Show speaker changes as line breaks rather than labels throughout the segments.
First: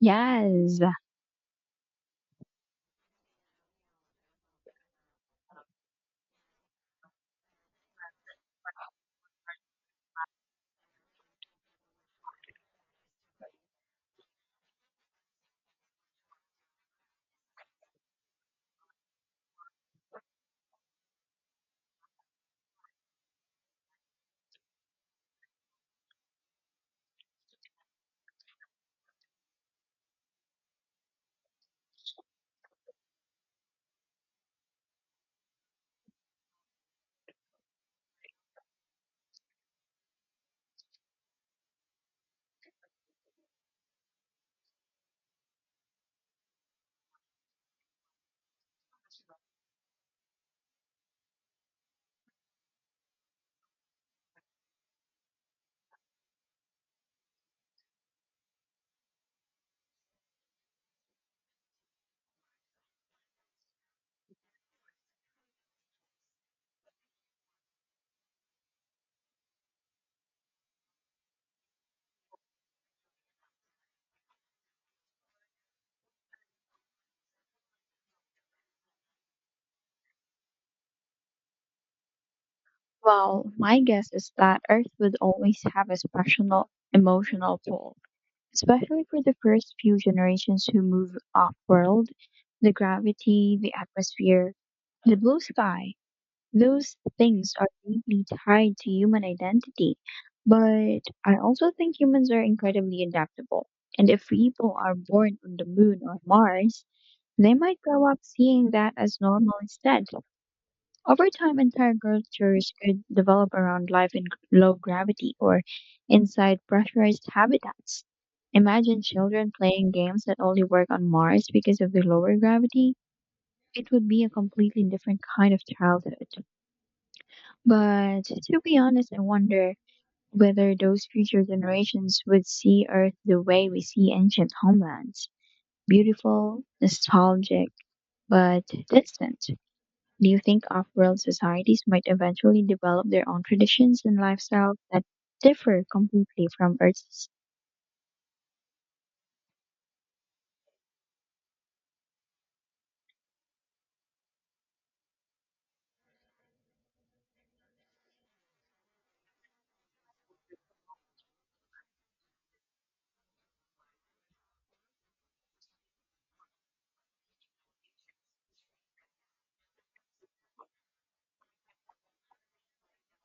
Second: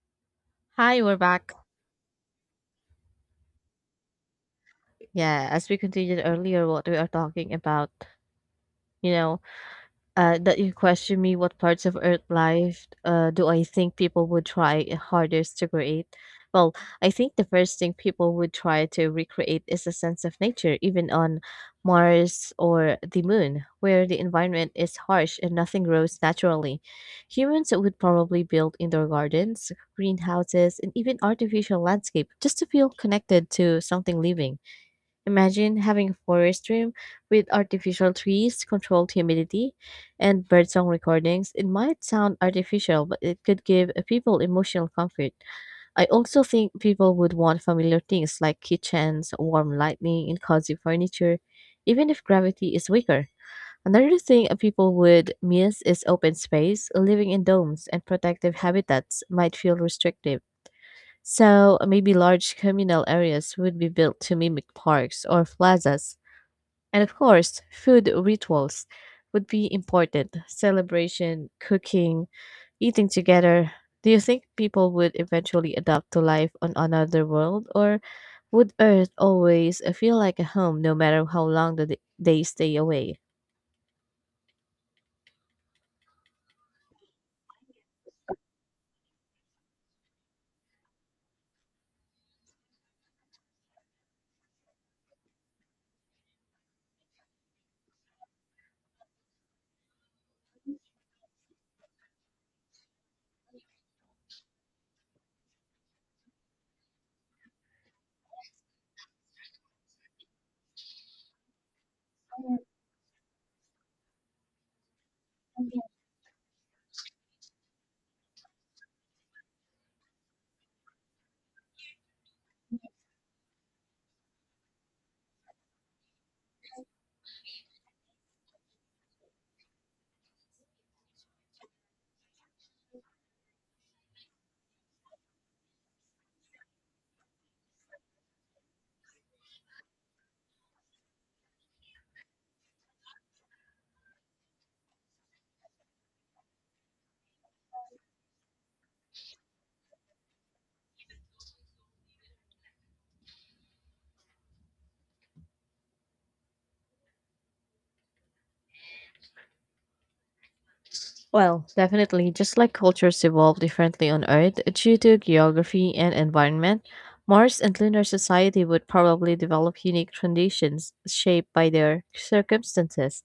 Yes.
Hi, we're back. Yeah, as we continued earlier, what we are talking about, you know, that you question me what parts of Earth life do I think people would try hardest to create? Well, I think the first thing people would try to recreate is a sense of nature, even on Mars or the moon, where the environment is harsh and nothing grows naturally. Humans would probably build indoor gardens, greenhouses, and even artificial landscape just to feel connected to something living. Imagine having a forest room with artificial trees, controlled humidity, and birdsong recordings. It might sound artificial, but it could give people emotional comfort. I also think people would want familiar things like kitchens, warm lighting, and cozy furniture, even if gravity is weaker. Another thing people would miss is open space. Living in domes and protective habitats might feel restrictive. So maybe large communal areas would be built to mimic parks or plazas, and of course, food rituals would be important: celebration, cooking, eating together. Do you think people would eventually adapt to life on another world, or would Earth always feel like a home no matter how long they stay away?
Well, my guess is that Earth would always have a special emotional pull, especially for the first few generations who move off world. The gravity, the atmosphere, the blue sky, those things are deeply tied to human identity. But I also think humans are incredibly adaptable. And if people are born on the moon or Mars, they might grow up seeing that as normal instead. Over time, entire cultures could develop around life in low gravity or inside pressurized habitats. Imagine children playing games that only work on Mars because of the lower gravity. It would be a completely different kind of childhood. But to be honest, I wonder whether those future generations would see Earth the way we see ancient homelands beautiful, nostalgic, but distant. Do you think off-world societies might eventually develop their own traditions and lifestyles that differ completely from Earth's?
Well, definitely, just like cultures evolve differently on Earth due to geography and environment, Mars and lunar society would probably develop unique traditions shaped by their circumstances.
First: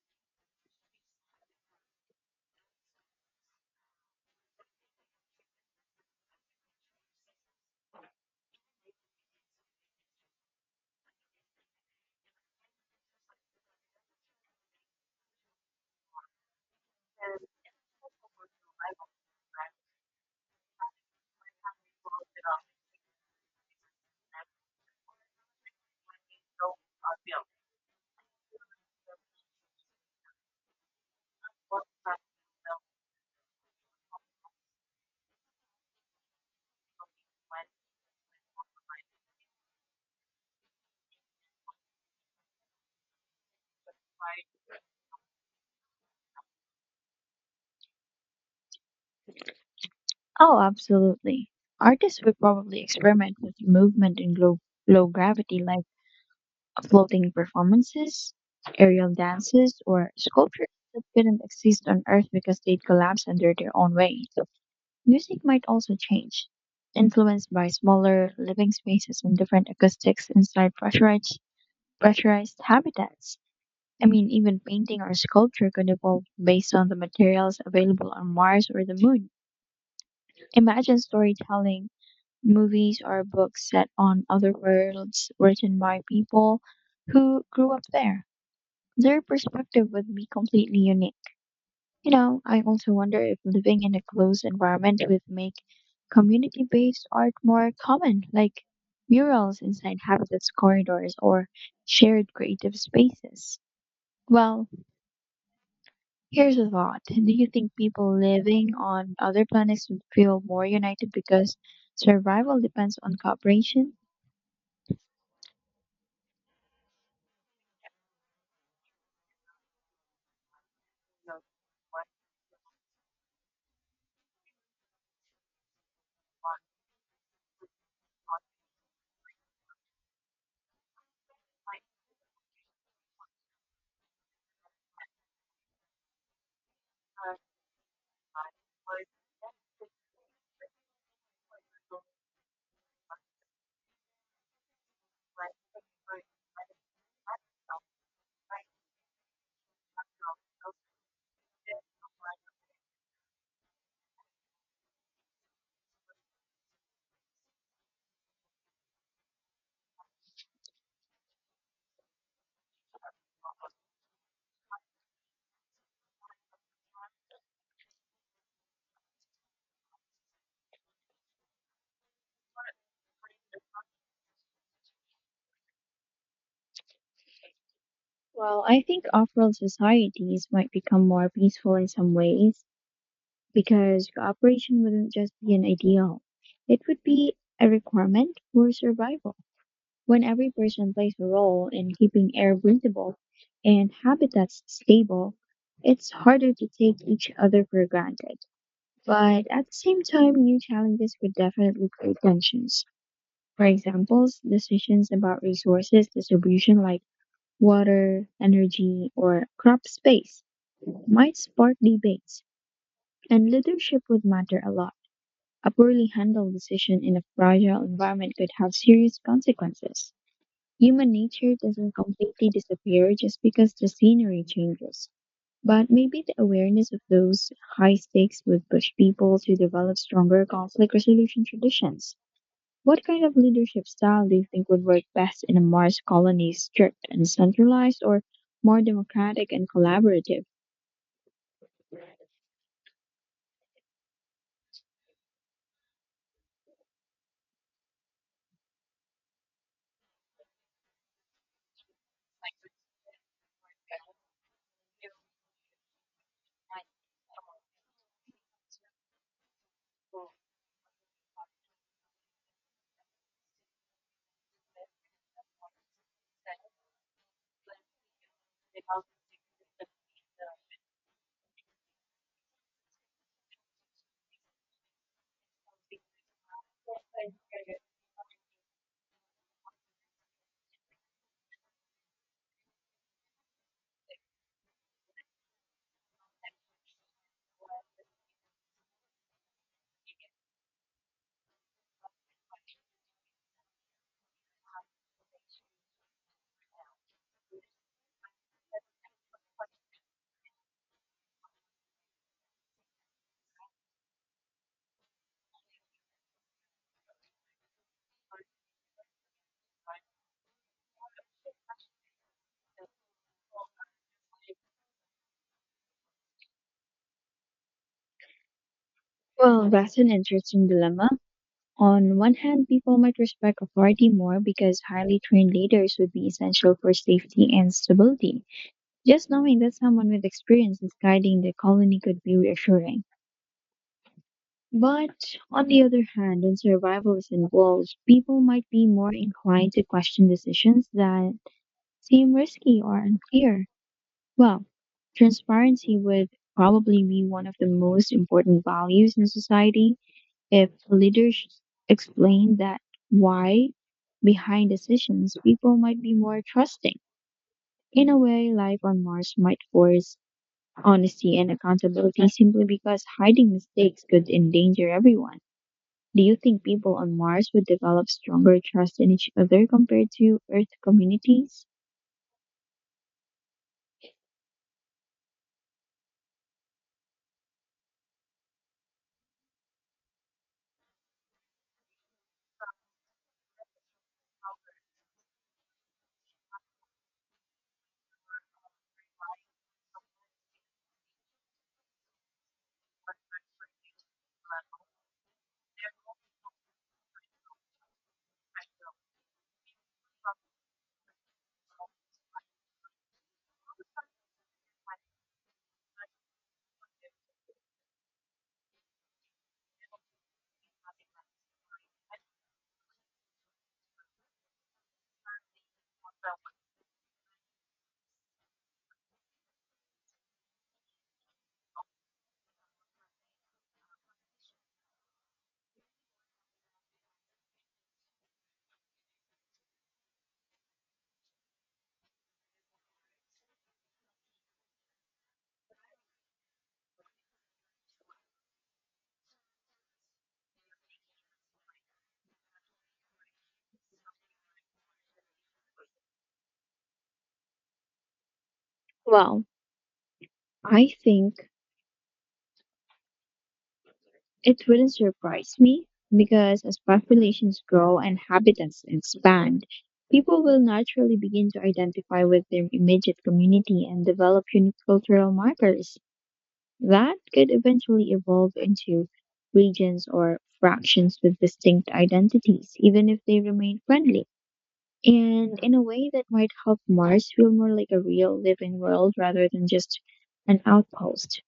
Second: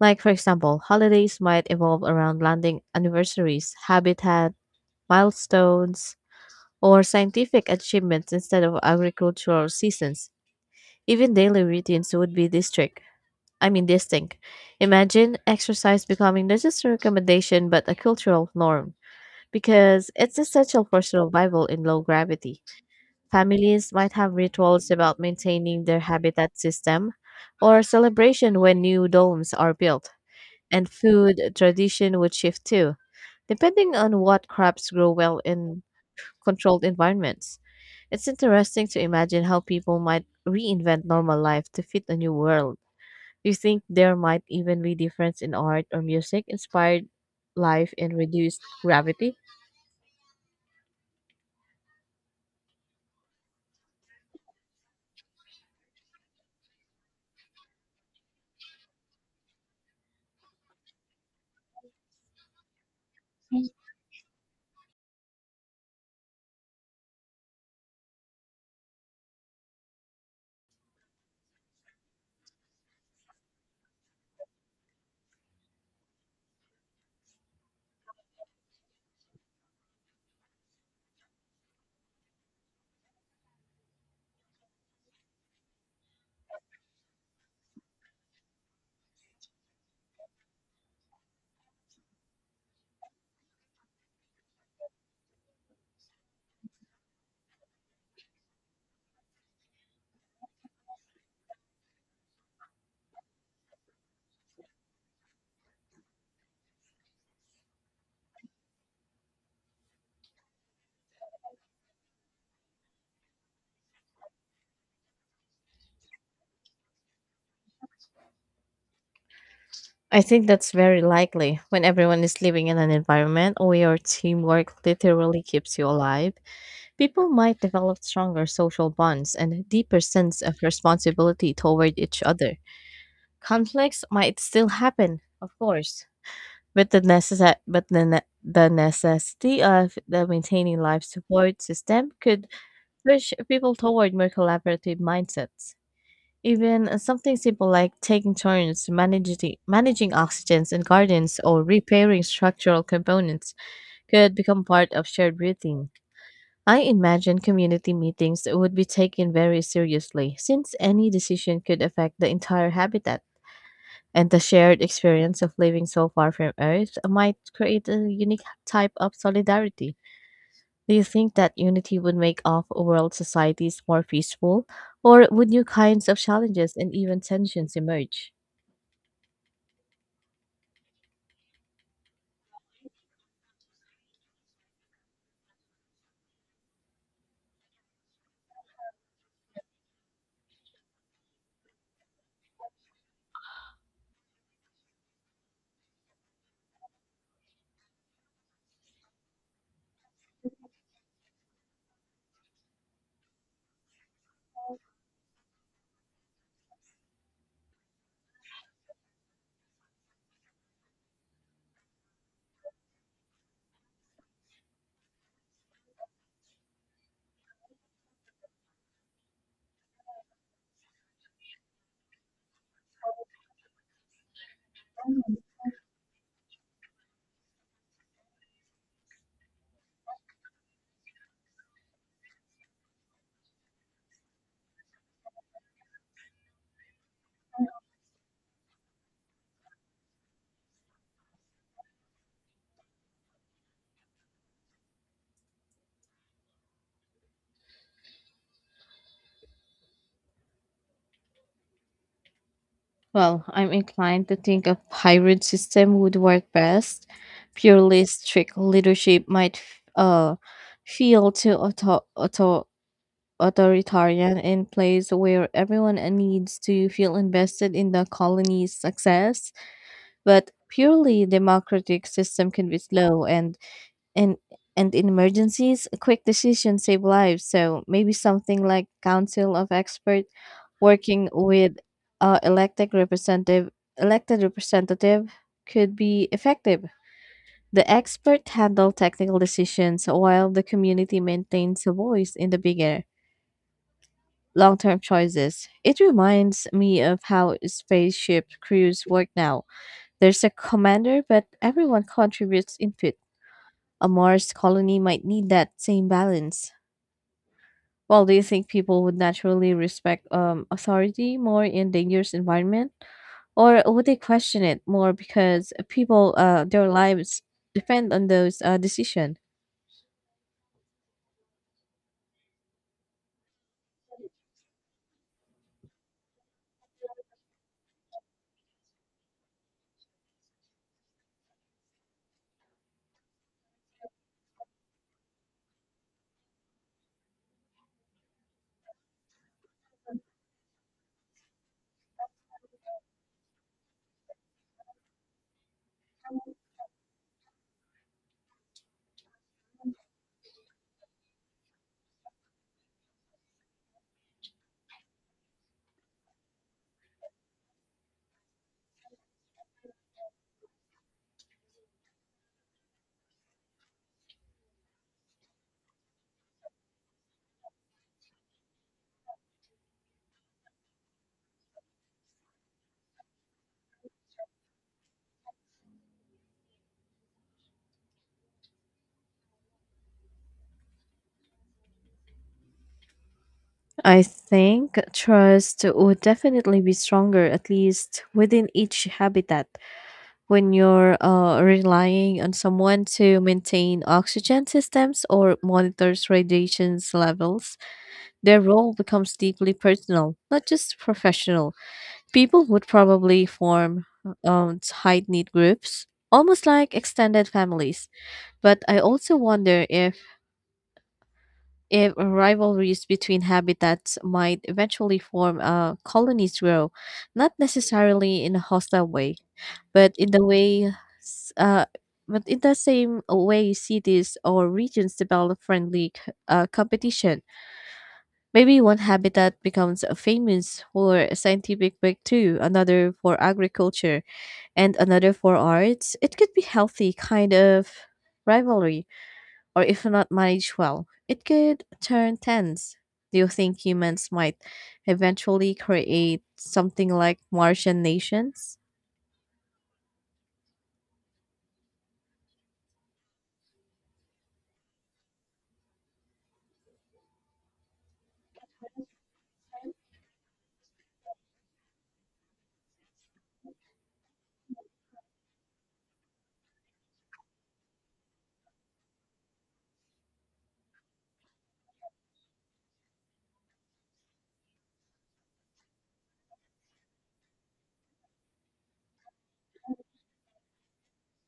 Like, for example, holidays might evolve around landing anniversaries, habitat, milestones, or scientific achievements instead of agricultural seasons. Even daily routines would be distinct. Imagine exercise becoming not just a recommendation but a cultural norm because it's essential for survival in low gravity. Families might have rituals about maintaining their habitat system or celebration when new domes are built, and food tradition would shift too, depending on what crops grow well in controlled environments. It's interesting to imagine how people might reinvent normal life to fit a new world. Do you think there might even be difference in art or music inspired life and reduced gravity?
Oh, absolutely. Artists would probably experiment with movement in low gravity, like floating performances, aerial dances, or sculptures that couldn't exist on Earth because they'd collapse under their own weight. Music might also change, influenced by smaller living spaces and different acoustics inside pressurized habitats. I mean, even painting or sculpture could evolve based on the materials available on Mars or the moon. Imagine storytelling, movies, or books set on other worlds written by people who grew up there. Their perspective would be completely unique. You know, I also wonder if living in a closed environment would make community based art more common, like murals inside habitats corridors or shared creative spaces. Well, here's a thought. Do you think people living on other planets would feel more united because survival depends on cooperation?
I think that's very likely. When everyone is living in an environment where teamwork literally keeps you alive, people might develop stronger social bonds and a deeper sense of responsibility toward each other. Conflicts might still happen, of course, but the necessity of the maintaining life support system could push people toward more collaborative mindsets. Even something simple like taking turns managing oxygens in gardens or repairing structural components could become part of shared routines. I imagine community meetings would be taken very seriously since any decision could affect the entire habitat, and the shared experience of living so far from Earth might create a unique type of solidarity. Do you think that unity would make off world societies more peaceful, or would new kinds of challenges and even tensions emerge?
Well, I think off world societies might become more peaceful in some ways because cooperation wouldn't just be an ideal, it would be a requirement for survival. When every person plays a role in keeping air breathable and habitats stable, it's harder to take each other for granted. But at the same time, new challenges would definitely create tensions. For examples, decisions about resources distribution like water, energy, or crop space might spark debates, and leadership would matter a lot. A poorly handled decision in a fragile environment could have serious consequences. Human nature doesn't completely disappear just because the scenery changes. But maybe the awareness of those high stakes would push people to develop stronger conflict resolution traditions. What kind of leadership style do you think would work best in a Mars colony, strict and centralized, or more democratic and collaborative?
Well, I'm inclined to think a hybrid system would work best. Purely strict leadership might feel too authoritarian in place where everyone needs to feel invested in the colony's success. But purely democratic system can be slow, and and in emergencies quick decisions save lives, so maybe something like council of expert working with uh, elected representative elected representative could be effective. The expert handle technical decisions while the community maintains a voice in the bigger long-term choices. It reminds me of how spaceship crews work now. There's a commander but everyone contributes input. A Mars colony might need that same balance. Well, do you think people would naturally respect authority more in dangerous environment, or would they question it more because people their lives depend on those decision?
Well, that's an interesting dilemma. On one hand, people might respect authority more because highly trained leaders would be essential for safety and stability. Just knowing that someone with experience is guiding the colony could be reassuring. But on the other hand, when survival is involved, people might be more inclined to question decisions that seem risky or unclear. Well, transparency would probably be one of the most important values in society if leaders explained that why behind decisions, people might be more trusting. In a way, life on Mars might force honesty and accountability simply because hiding mistakes could endanger everyone. Do you think people on Mars would develop stronger trust in each other compared to Earth communities?
I think trust would definitely be stronger, at least within each habitat, when you're relying on someone to maintain oxygen systems or monitors radiation levels. Their role becomes deeply personal, not just professional. People would probably form tight knit groups, almost like extended families. But I also wonder if rivalries between habitats might eventually form colonies grow, not necessarily in a hostile way, but in the way, s- uh, but in the same way cities or regions develop friendly competition. Maybe one habitat becomes famous for a scientific breakthrough, another for agriculture, and another for arts. It could be healthy kind of rivalry, or if not managed well, it could turn tense. Do you think humans might eventually create something like Martian nations?
Well, I think it wouldn't surprise me because as populations grow and habitats expand, people will naturally begin to identify with their immediate community and develop unique cultural markers that could eventually evolve into regions or fractions with distinct identities, even if they remain friendly. And in a way that might help Mars feel more like a real living world rather than just an outpost.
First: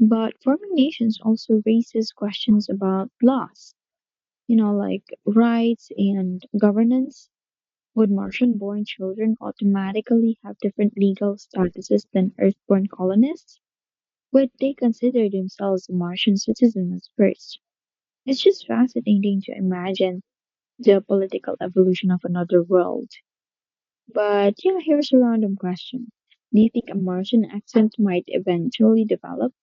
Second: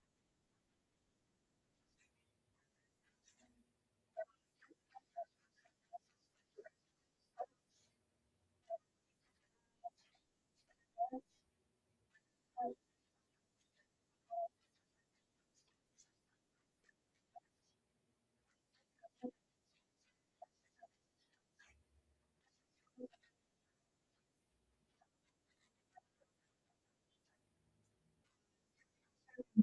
But forming nations also raises questions about laws, you know, like rights and governance. Would Martian born children automatically have different legal statuses than Earthborn colonists? Would they consider themselves Martian citizens first? It's just fascinating to imagine the political evolution of another world. But yeah, here's a random question. Do you think a Martian accent might eventually develop?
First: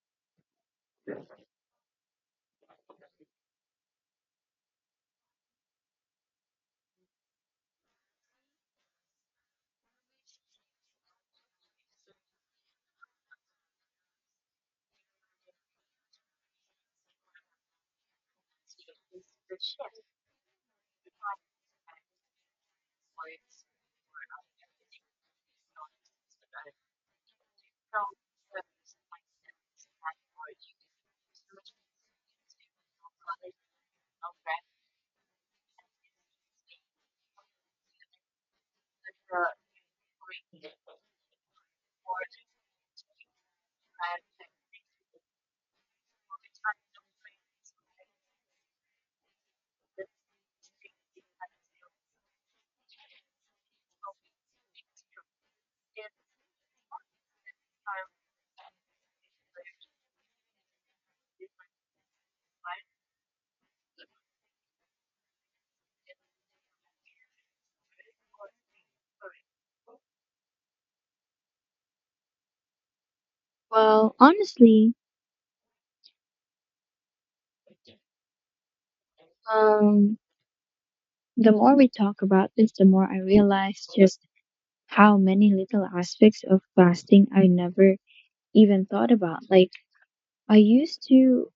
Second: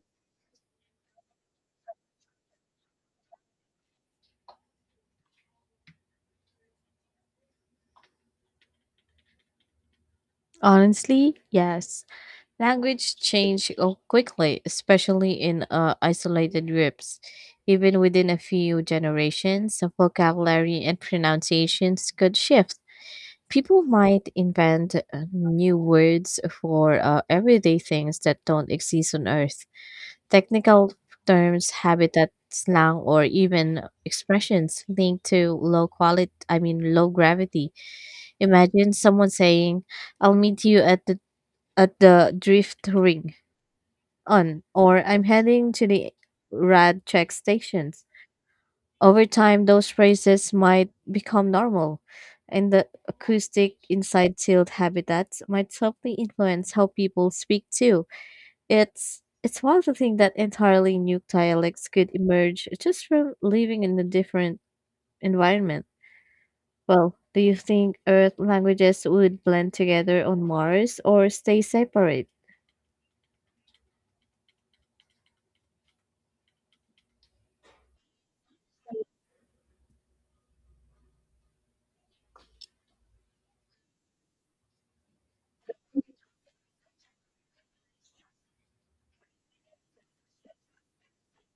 Honestly, yes. Language change quickly, especially in isolated groups. Even within a few generations, the vocabulary and pronunciations could shift. People might invent new words for everyday things that don't exist on Earth. Technical terms, habitat, slang, or even expressions linked to low gravity. Imagine someone saying, "I'll meet you at the drift ring on," or "I'm heading to the rad check station." Over time, those phrases might become normal, and the acoustic inside sealed habitats might subtly influence how people speak too. It's wild to think that entirely new dialects could emerge just from living in a different environment. Well, do you think Earth languages would blend together on Mars or stay separate?
Well, honestly, um, the more we talk about this, the more I realize just how many little aspects of fasting I never even thought about. Like, I used to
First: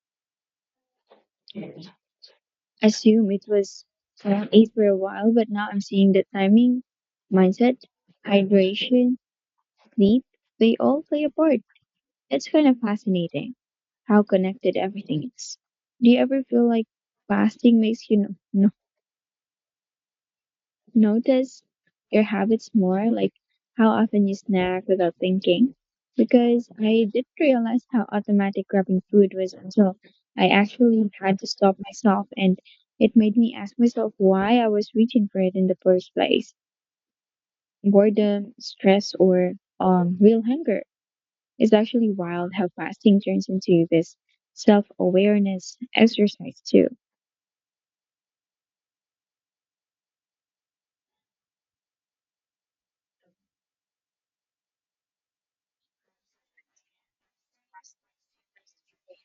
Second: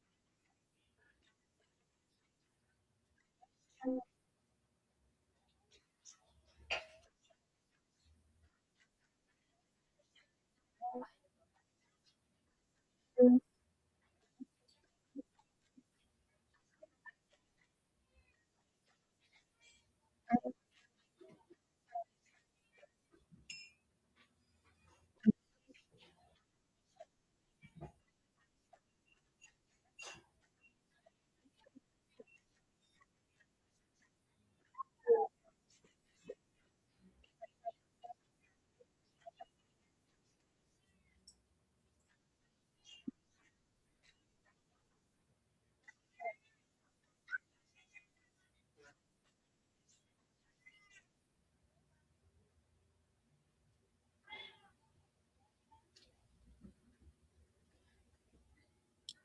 assume it was around eight for a while, but now I'm seeing that timing, mindset, hydration, sleep, they all play a part. It's kind of fascinating how connected everything is. Do you ever feel like fasting makes you notice your habits more, like how often you snack without thinking? Because I didn't realize how automatic grabbing food was until I actually had to stop myself, and it made me ask myself why I was reaching for it in the first place. Boredom, stress, or real hunger. It's actually wild how fasting turns into this self awareness exercise, too.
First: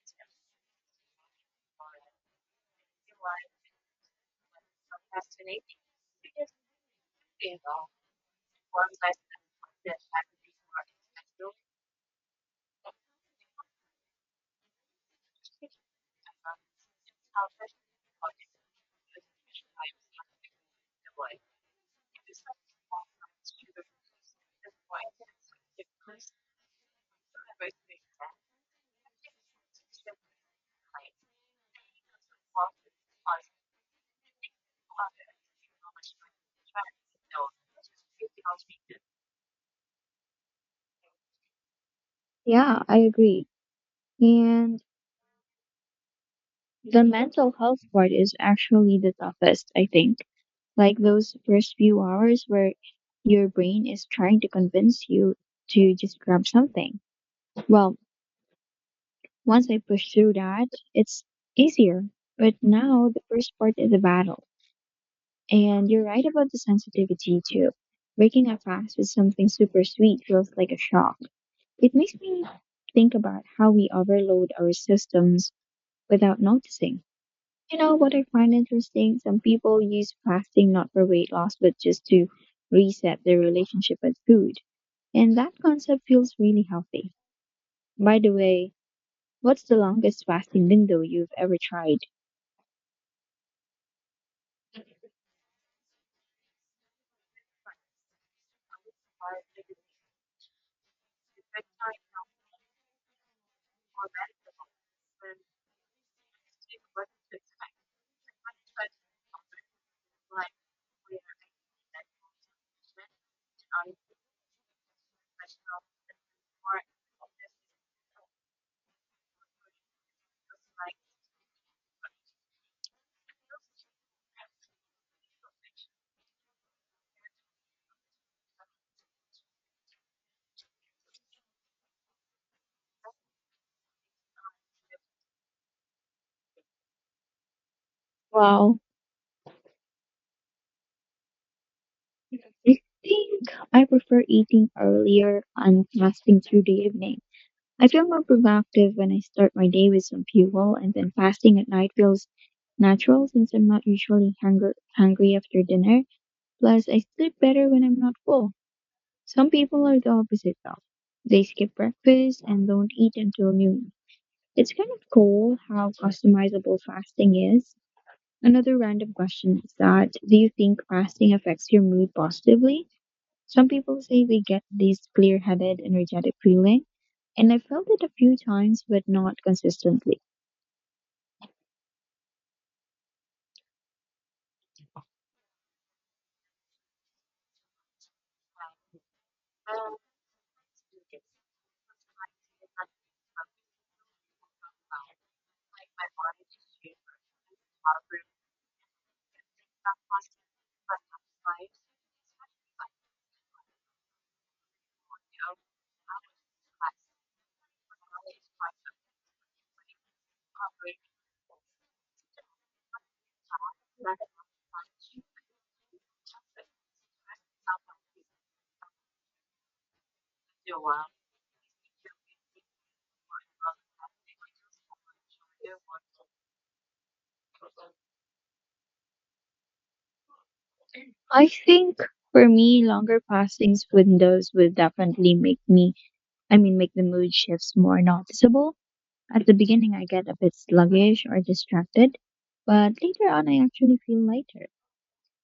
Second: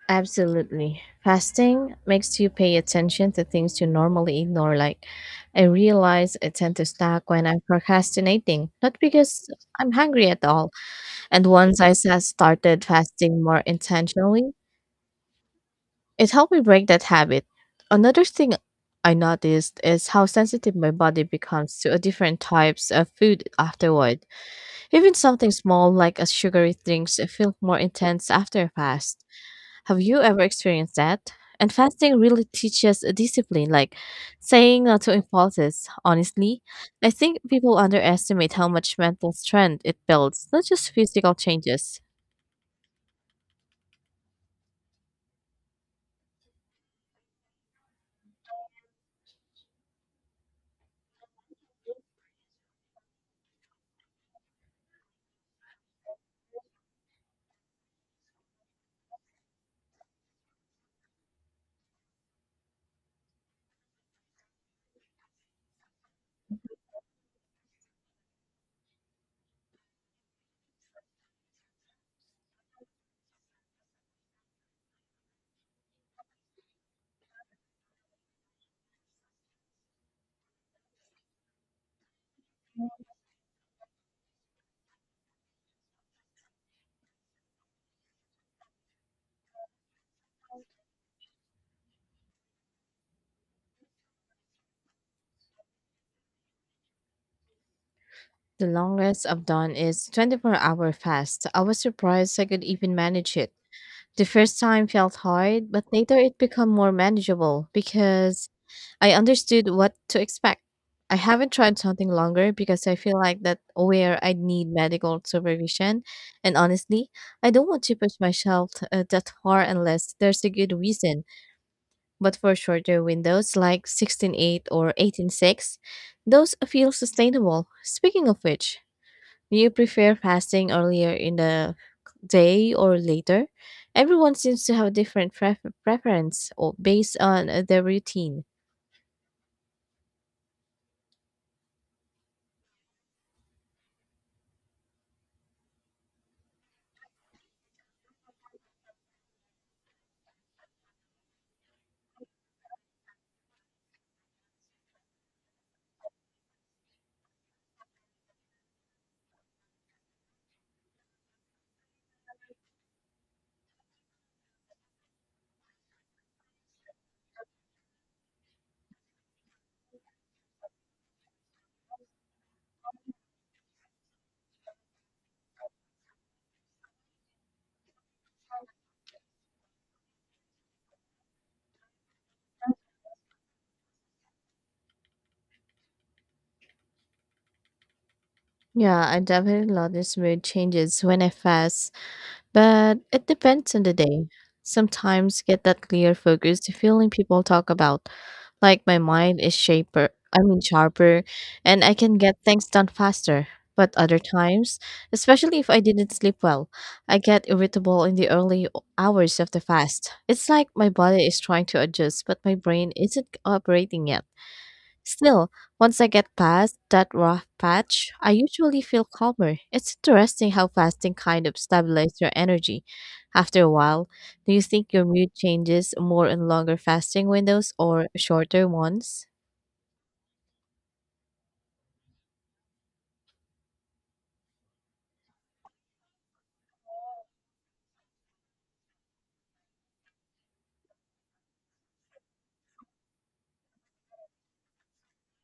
Absolutely. Fasting makes you pay attention to things you normally ignore. Like, I realize I tend to snack when I'm procrastinating, not because I'm hungry at all. And once started fasting more intentionally, it helped me break that habit. Another thing I noticed is how sensitive my body becomes to a different types of food afterward. Even something small like a sugary drinks feel more intense after a fast. Have you ever experienced that? And fasting really teaches a discipline, like saying no to impulses. Honestly, I think people underestimate how much mental strength it builds, not just physical changes.
Yeah, I agree. And the mental health part is actually the toughest, I think. Like those first few hours where your brain is trying to convince you to just grab something. Well, once I push through that, it's easier. But now the first part is a battle. And you're right about the sensitivity too. Waking up fast with something super sweet feels like a shock. It makes me think about how we overload our systems without noticing. You know what I find interesting? Some people use fasting not for weight loss, but just to reset their relationship with food. And that concept feels really healthy. By the way, what's the longest fasting window you've ever tried?
The longest I've done is 24-hour fast. I was surprised I could even manage it. The first time felt hard, but later it became more manageable because I understood what to expect. I haven't tried something longer because I feel like that where I need medical supervision. And honestly, I don't want to push myself that far unless there's a good reason. But for shorter windows like 16.8 or 18.6, those feel sustainable. Speaking of which, do you prefer fasting earlier in the day or later? Everyone seems to have different preference or based on their routine.
Wow, I think I prefer eating earlier and fasting through the evening. I feel more productive when I start my day with some fuel, and then fasting at night feels natural since I'm not usually hungry after dinner. Plus, I sleep better when I'm not full. Some people are the opposite though; they skip breakfast and don't eat until noon. It's kind of cool how customizable fasting is. Another random question is that do you think fasting affects your mood positively? Some people say they get this clear-headed, energetic feeling and I felt it a few times, but not consistently.
Yeah, I definitely notice mood changes when I fast, but it depends on the day. Sometimes get that clear focused feeling people talk about, like my mind is shaper, I mean sharper, and I can get things done faster. But other times, especially if I didn't sleep well, I get irritable in the early hours of the fast. It's like my body is trying to adjust, but my brain isn't cooperating yet. Still, once I get past that rough patch, I usually feel calmer. It's interesting how fasting kind of stabilizes your energy. After a while, do you think your mood changes more in longer fasting windows or shorter ones?
I think for me, longer passings windows would definitely make me, I mean, make the mood shifts more noticeable. At the beginning, I get a bit sluggish or distracted, but later on, I actually feel lighter.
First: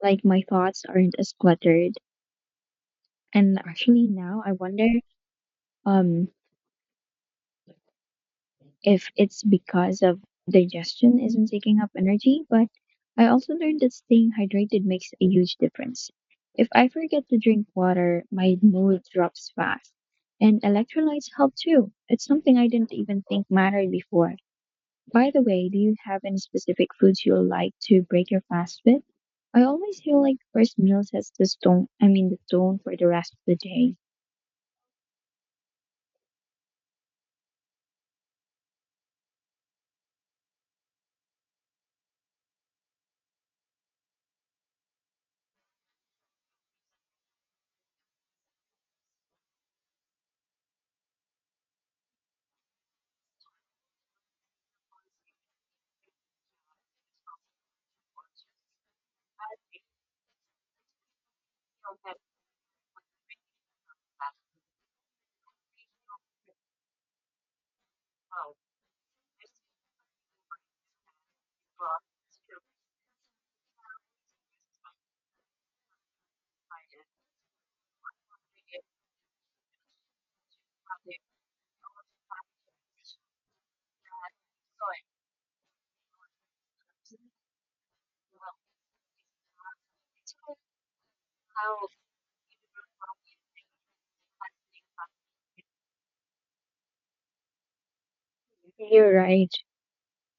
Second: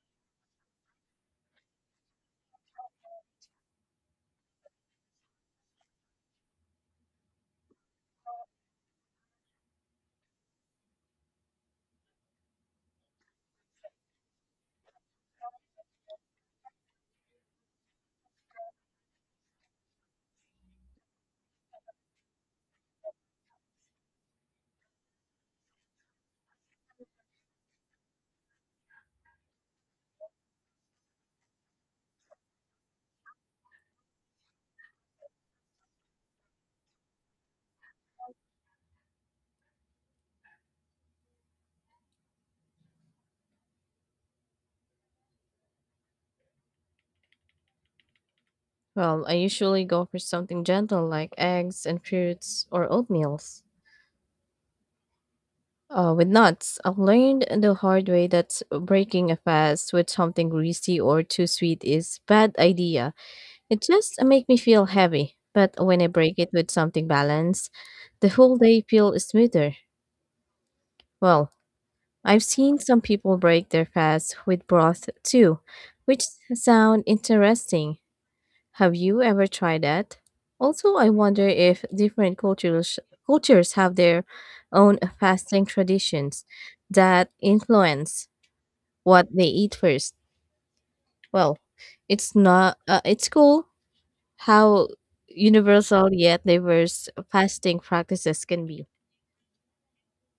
Like my thoughts aren't as cluttered, and actually now I wonder, um, if it's because of digestion isn't taking up energy, but I also learned that staying hydrated makes a huge difference. If I forget to drink water, my mood drops fast. And electrolytes help too. It's something I didn't even think mattered before. By the way, do you have any specific foods you like to break your fast with? I always feel like first meal sets the stone, I mean the tone for the rest of the day.
Well, I usually go for something gentle like eggs and fruits or oatmeals. With nuts, I've learned the hard way that breaking a fast with something greasy or too sweet is bad idea. It just make me feel heavy, but when I break it with something balanced, the whole day feel smoother. Well, I've seen some people break their fast with broth too, which sound interesting. Have you ever tried that? Also, I wonder if different cultures have their own fasting traditions that influence what they eat first. Well, it's not it's cool how universal yet diverse fasting practices can be.
You're right.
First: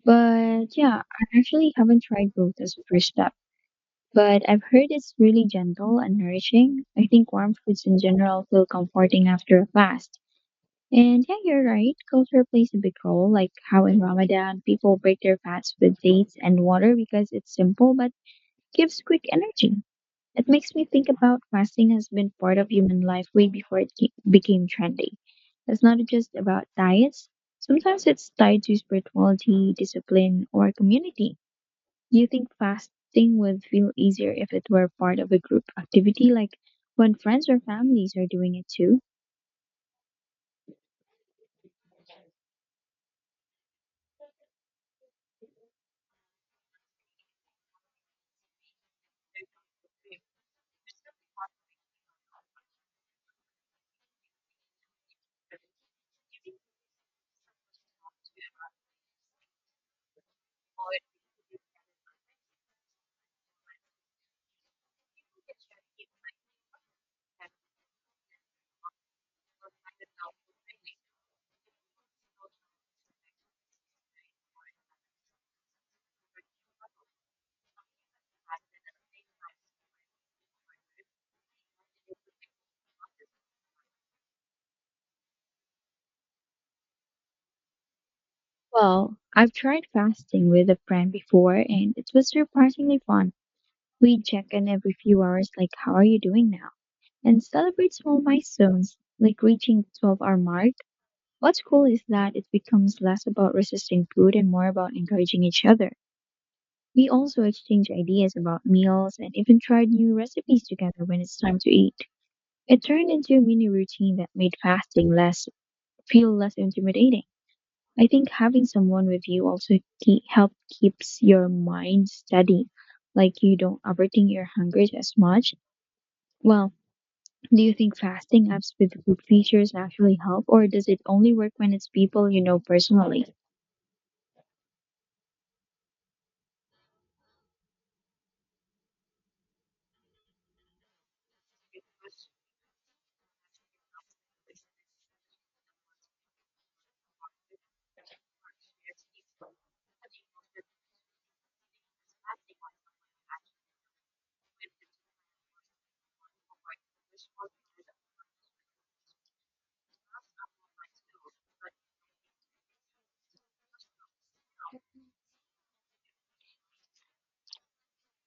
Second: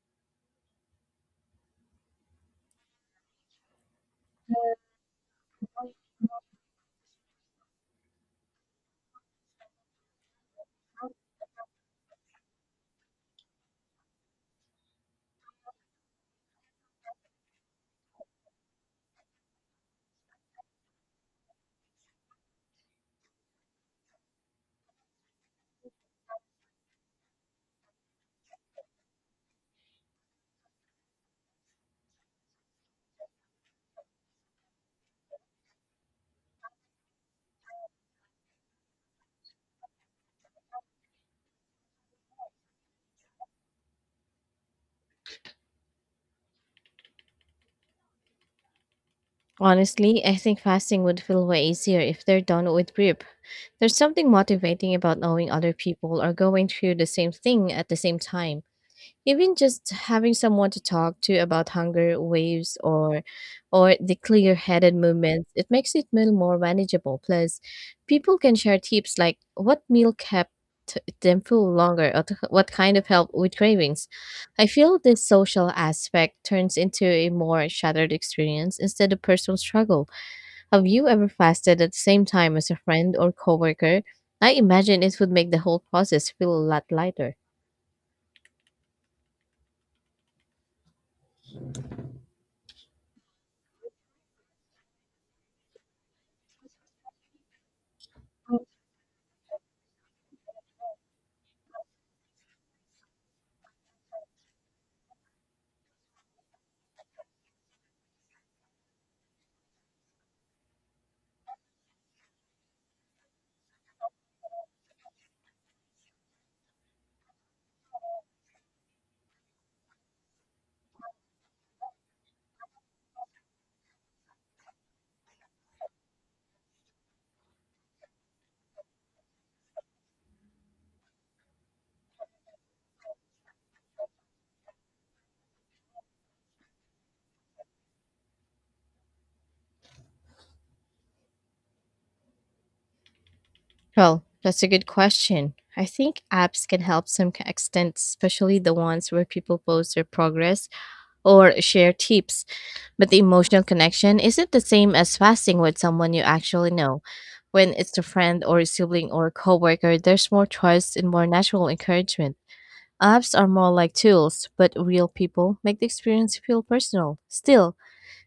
But yeah, I actually haven't tried both as a first step. But I've heard it's really gentle and nourishing. I think warm foods in general feel comforting after a fast. And yeah, you're right. Culture plays a big role, like how in Ramadan people break their fast with dates and water because it's simple but gives quick energy. It makes me think about fasting has been part of human life way before it became trendy. It's not just about diets. Sometimes it's tied to spirituality, discipline, or community. Do you think fasting would feel easier if it were part of a group activity, like when friends or families are doing it too?
Honestly, I think fasting would feel way easier if they're done with grip. There's something motivating about knowing other people are going through the same thing at the same time. Even just having someone to talk to about hunger waves or the clear-headed movements, it makes it meal more manageable. Plus, people can share tips like what meal kept them full longer or what kind of help with cravings. I feel this social aspect turns into a more shattered experience instead of personal struggle. Have you ever fasted at the same time as a friend or coworker? I imagine it would make the whole process feel a lot lighter.
Well, I've tried fasting with a friend before and it was surprisingly fun. We check in every few hours, like, how are you doing now? And celebrate small milestones, like reaching the 12-hour mark. What's cool is that it becomes less about resisting food and more about encouraging each other. We also exchange ideas about meals and even tried new recipes together when it's time to eat. It turned into a mini routine that made fasting less feel less intimidating. I think having someone with you also help keeps your mind steady, like you don't overthink your hunger as much. Well, do you think fasting apps with food features actually help, or does it only work when it's people you know personally?
Well, that's a good question. I think apps can help some extent, especially the ones where people post their progress or share tips. But the emotional connection isn't the same as fasting with someone you actually know. When it's a friend or a sibling or a coworker, there's more trust and more natural encouragement. Apps are more like tools, but real people make the experience feel personal. Still,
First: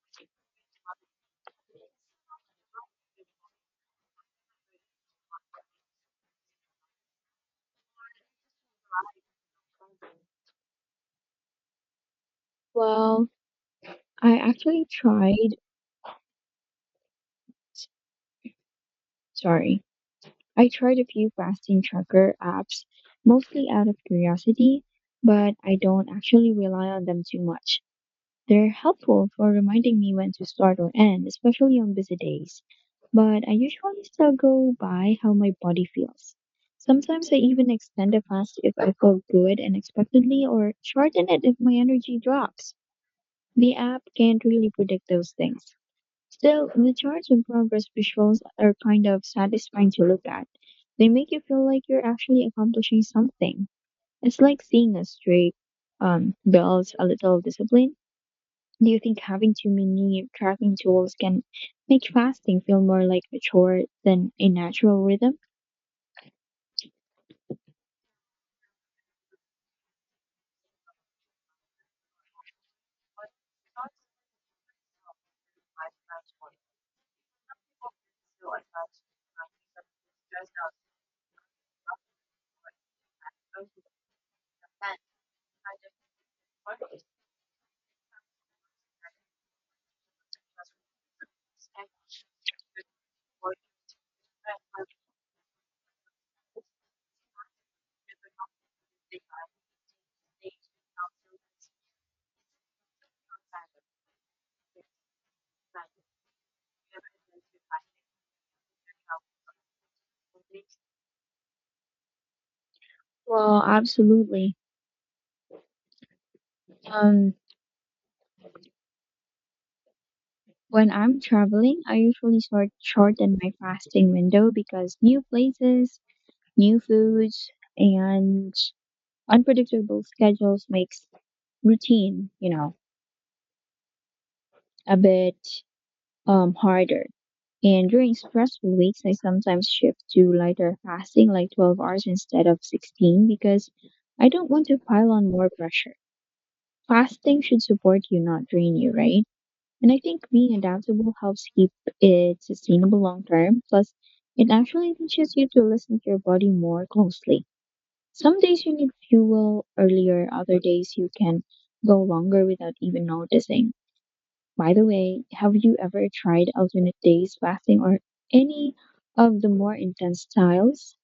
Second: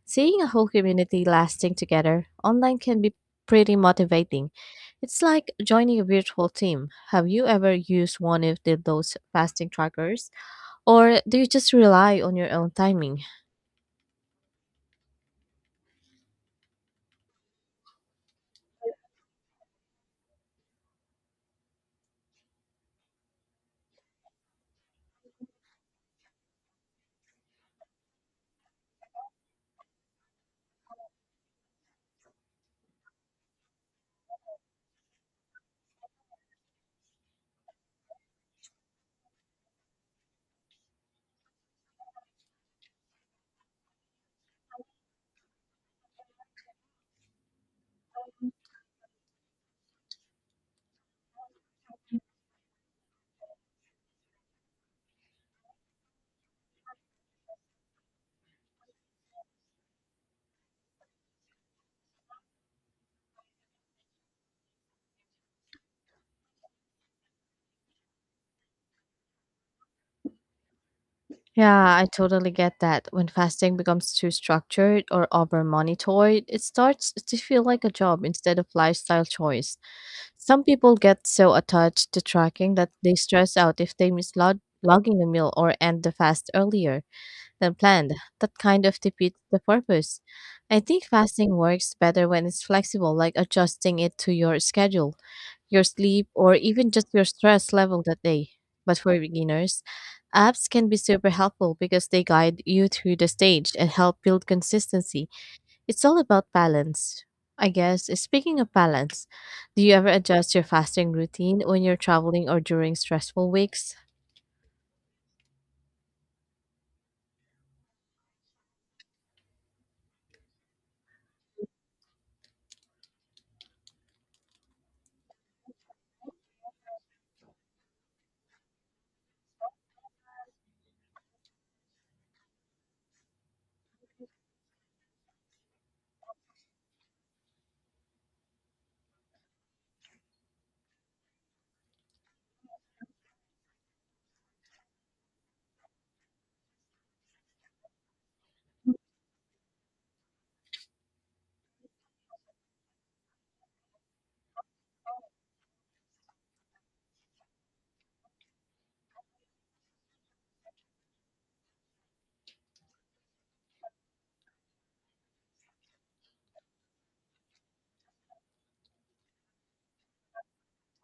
seeing a whole community lasting together online can be pretty motivating. It's like joining a virtual team. Have you ever used those fasting trackers? Or do you just rely on your own timing?
Well, I actually tried. Sorry, I tried a few fasting tracker apps, mostly out of curiosity, but I don't actually rely on them too much. They're helpful for reminding me when to start or end, especially on busy days. But I usually still go by how my body feels. Sometimes I even extend a fast if I feel good unexpectedly or shorten it if my energy drops. The app can't really predict those things. Still, the charts and progress visuals are kind of satisfying to look at. They make you feel like you're actually accomplishing something. It's like seeing a streak builds a little discipline. Do you think having too many tracking tools can make fasting feel more like a chore than a natural rhythm?
Yeah, I totally get that. When fasting becomes too structured or over monitored, it starts to feel like a job instead of lifestyle choice. Some people get so attached to tracking that they stress out if they miss logging a meal or end the fast earlier than planned. That kind of defeats the purpose. I think fasting works better when it's flexible, like adjusting it to your schedule, your sleep, or even just your stress level that day. But for beginners, apps can be super helpful because they guide you through the stage and help build consistency. It's all about balance. I guess, speaking of balance, do you ever adjust your fasting routine when you're traveling or during stressful
Well,
weeks?
absolutely. Um, when I'm traveling, I usually sort shorten my fasting window because new places, new foods, and unpredictable schedules makes routine, a bit harder. And during stressful weeks, I sometimes shift to lighter fasting, like 12 hours instead of 16, because I don't want to pile on more pressure. Fasting should support you, not drain you, right? And I think being adaptable helps keep it sustainable long term. Plus, it actually teaches you to listen to your body more closely. Some days you need fuel earlier, other days you can go longer without even noticing. By the way, have you ever tried alternate days fasting or any of the more intense styles?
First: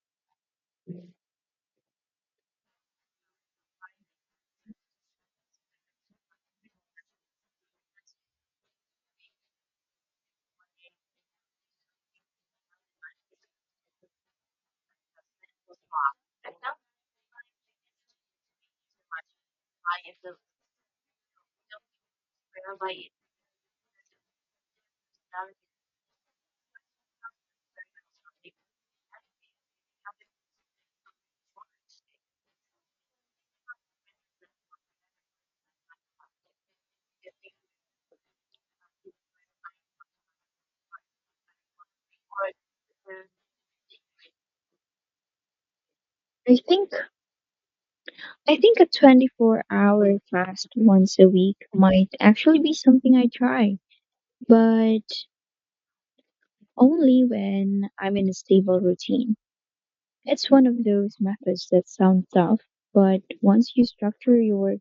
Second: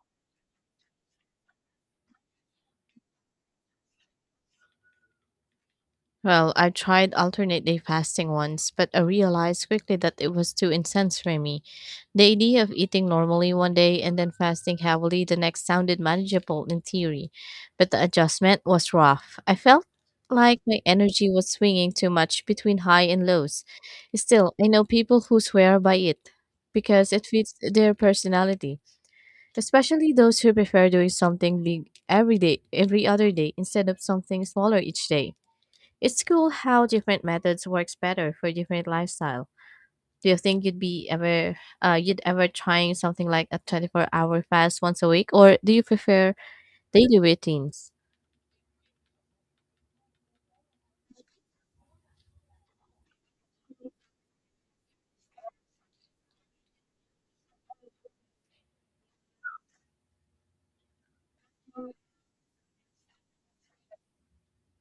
Well, I tried alternate day fasting once, but I realized quickly that it was too intense for me. The idea of eating normally one day and then fasting heavily the next sounded manageable in theory, but the adjustment was rough. I felt like my energy was swinging too much between high and lows. Still, I know people who swear by it because it fits their personality, especially those who prefer doing something big every day, every other day, instead of something smaller each day. It's cool how different methods works better for different lifestyle. Do you think you'd ever trying something like a 24-hour fast once a week or do you prefer
I think
daily routines?
I think a 24-hour fast once a week might actually be something I try, but only when I'm in a stable routine. It's one of those methods that sound tough, but once you structure your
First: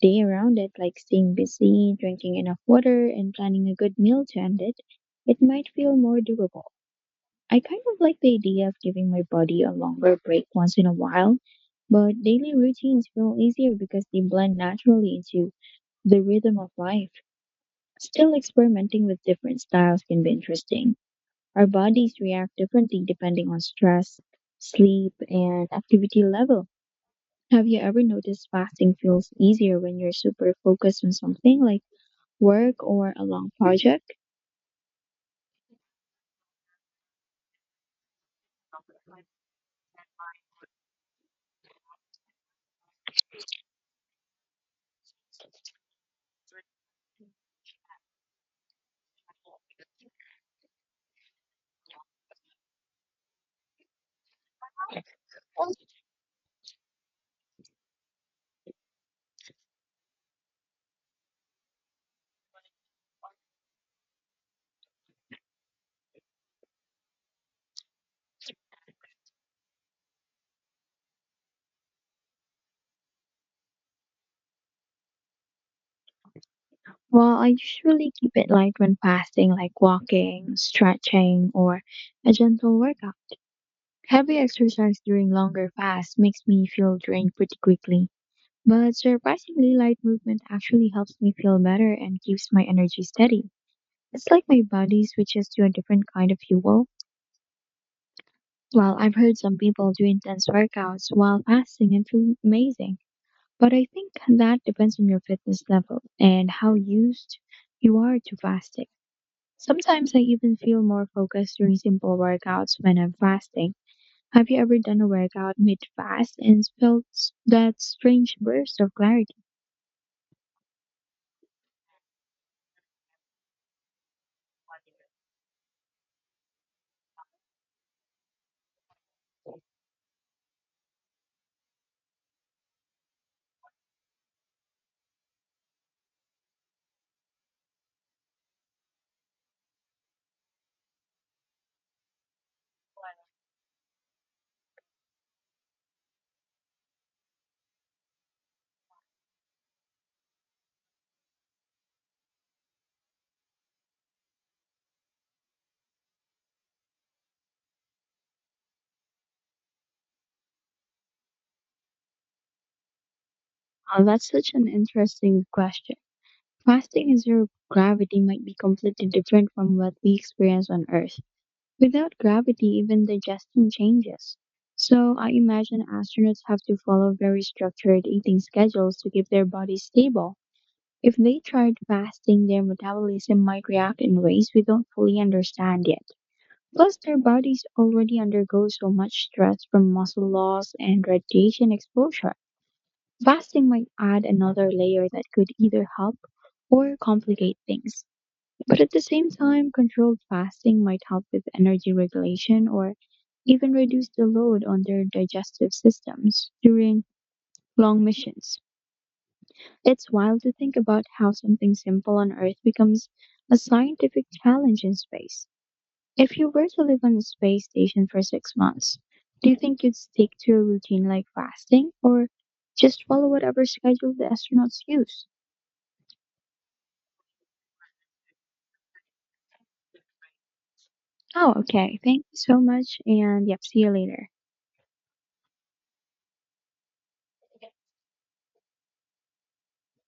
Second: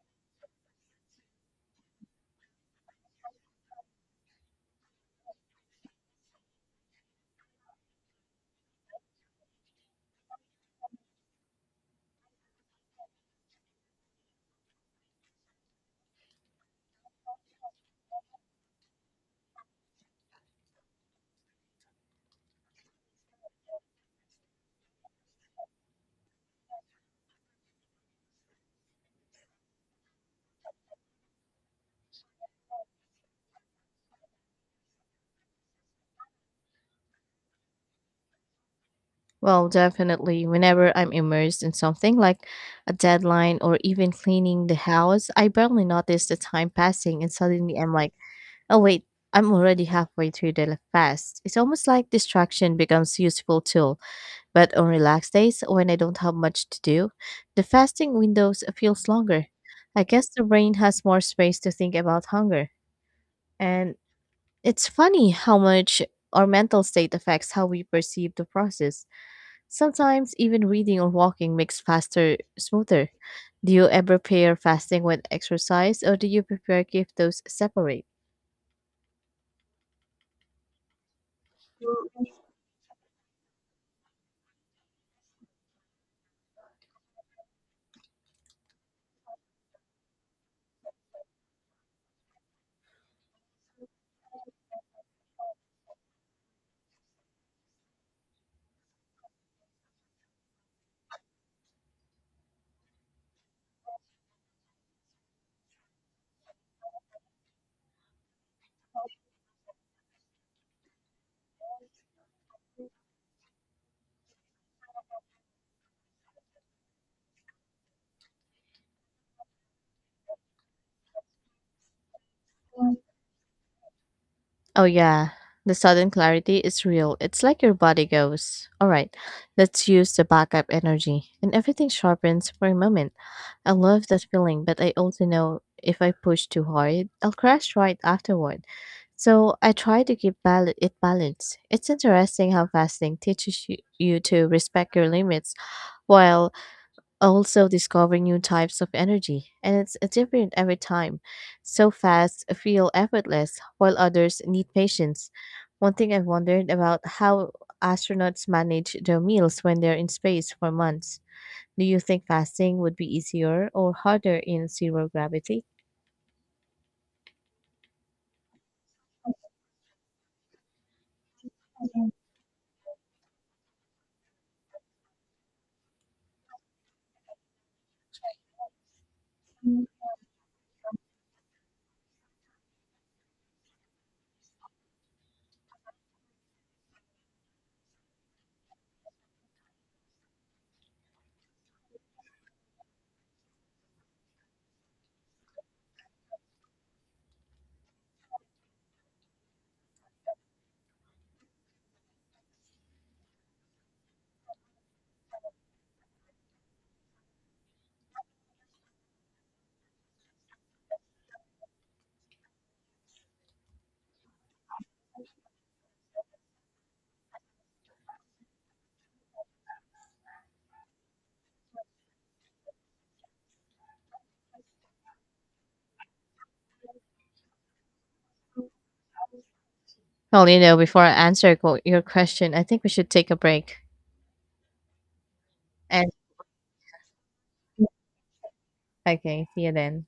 day around it, like staying busy, drinking enough water, and planning a good meal to end it, it might feel more doable. I kind of like the idea of giving my body a longer break once in a while, but daily routines feel easier because they blend naturally into the rhythm of life. Still, experimenting with different styles can be interesting. Our bodies react differently depending on stress, sleep, and activity level. Have you ever noticed fasting feels easier when you're super focused on something like work or a long project?
Well, definitely. Whenever I'm immersed in something like a deadline or even cleaning the house, I barely notice the time passing and suddenly I'm like, "Oh wait, I'm already halfway through the fast." It's almost like distraction becomes useful tool. But on relaxed days, when I don't have much to do, the fasting windows feels longer. I guess the brain has more space to think about hunger. And it's funny how much our mental state affects how we perceive the process. Sometimes even reading or walking makes faster smoother. Do you ever pair fasting with exercise or do you prefer keep
Well,
those
I
separate?
usually keep it light when fasting, like walking, stretching, or a gentle workout. Heavy exercise during longer fasts makes me feel drained pretty quickly. But surprisingly, light movement actually helps me feel better and keeps my energy steady. It's like my body switches to a different kind of fuel. Well, I've heard some people do intense workouts while fasting and feel amazing. But I think that depends on your fitness level and how used you are to fasting. Sometimes I even feel more focused during simple workouts when I'm fasting. Have you ever done a workout mid-fast and felt that strange burst of clarity?
Oh, yeah. The sudden clarity is real. It's like your body goes, "All right, let's use the backup energy." And everything sharpens for a moment. I love that feeling, but I also know if I push too hard, I'll crash right afterward. So I try to keep it balanced. It's interesting how fasting teaches you to respect your limits while also discover new types of energy, and it's different every time. So fast feel effortless, while others need patience. One thing I've wondered about how astronauts manage their meals when they're in space for months. Do you think fasting would be easier or
That's
harder
such an
in zero
interesting
gravity?
question. Fasting in zero gravity might be completely different from what we experience on Earth. Without gravity, even digestion changes. So I imagine astronauts have to follow very structured eating schedules to keep their bodies stable. If they tried fasting, their metabolism might react in ways we don't fully understand yet. Plus, their bodies already undergo so much stress from muscle loss and radiation exposure. Fasting might add another layer that could either help or complicate things. But at the same time, controlled fasting might help with energy regulation or even reduce the load on their digestive systems during long missions. It's wild to think about how something simple on Earth becomes a scientific challenge in space. If you were to live on a space station for 6 months, do you think you'd stick to a routine like fasting or just follow whatever schedule the astronauts use?
Well, you know, before I
Oh,
answer
okay.
your
Thank you
question,
so
I think we
much,
should take a
and yep,
break.
see you later.
And okay, see you then.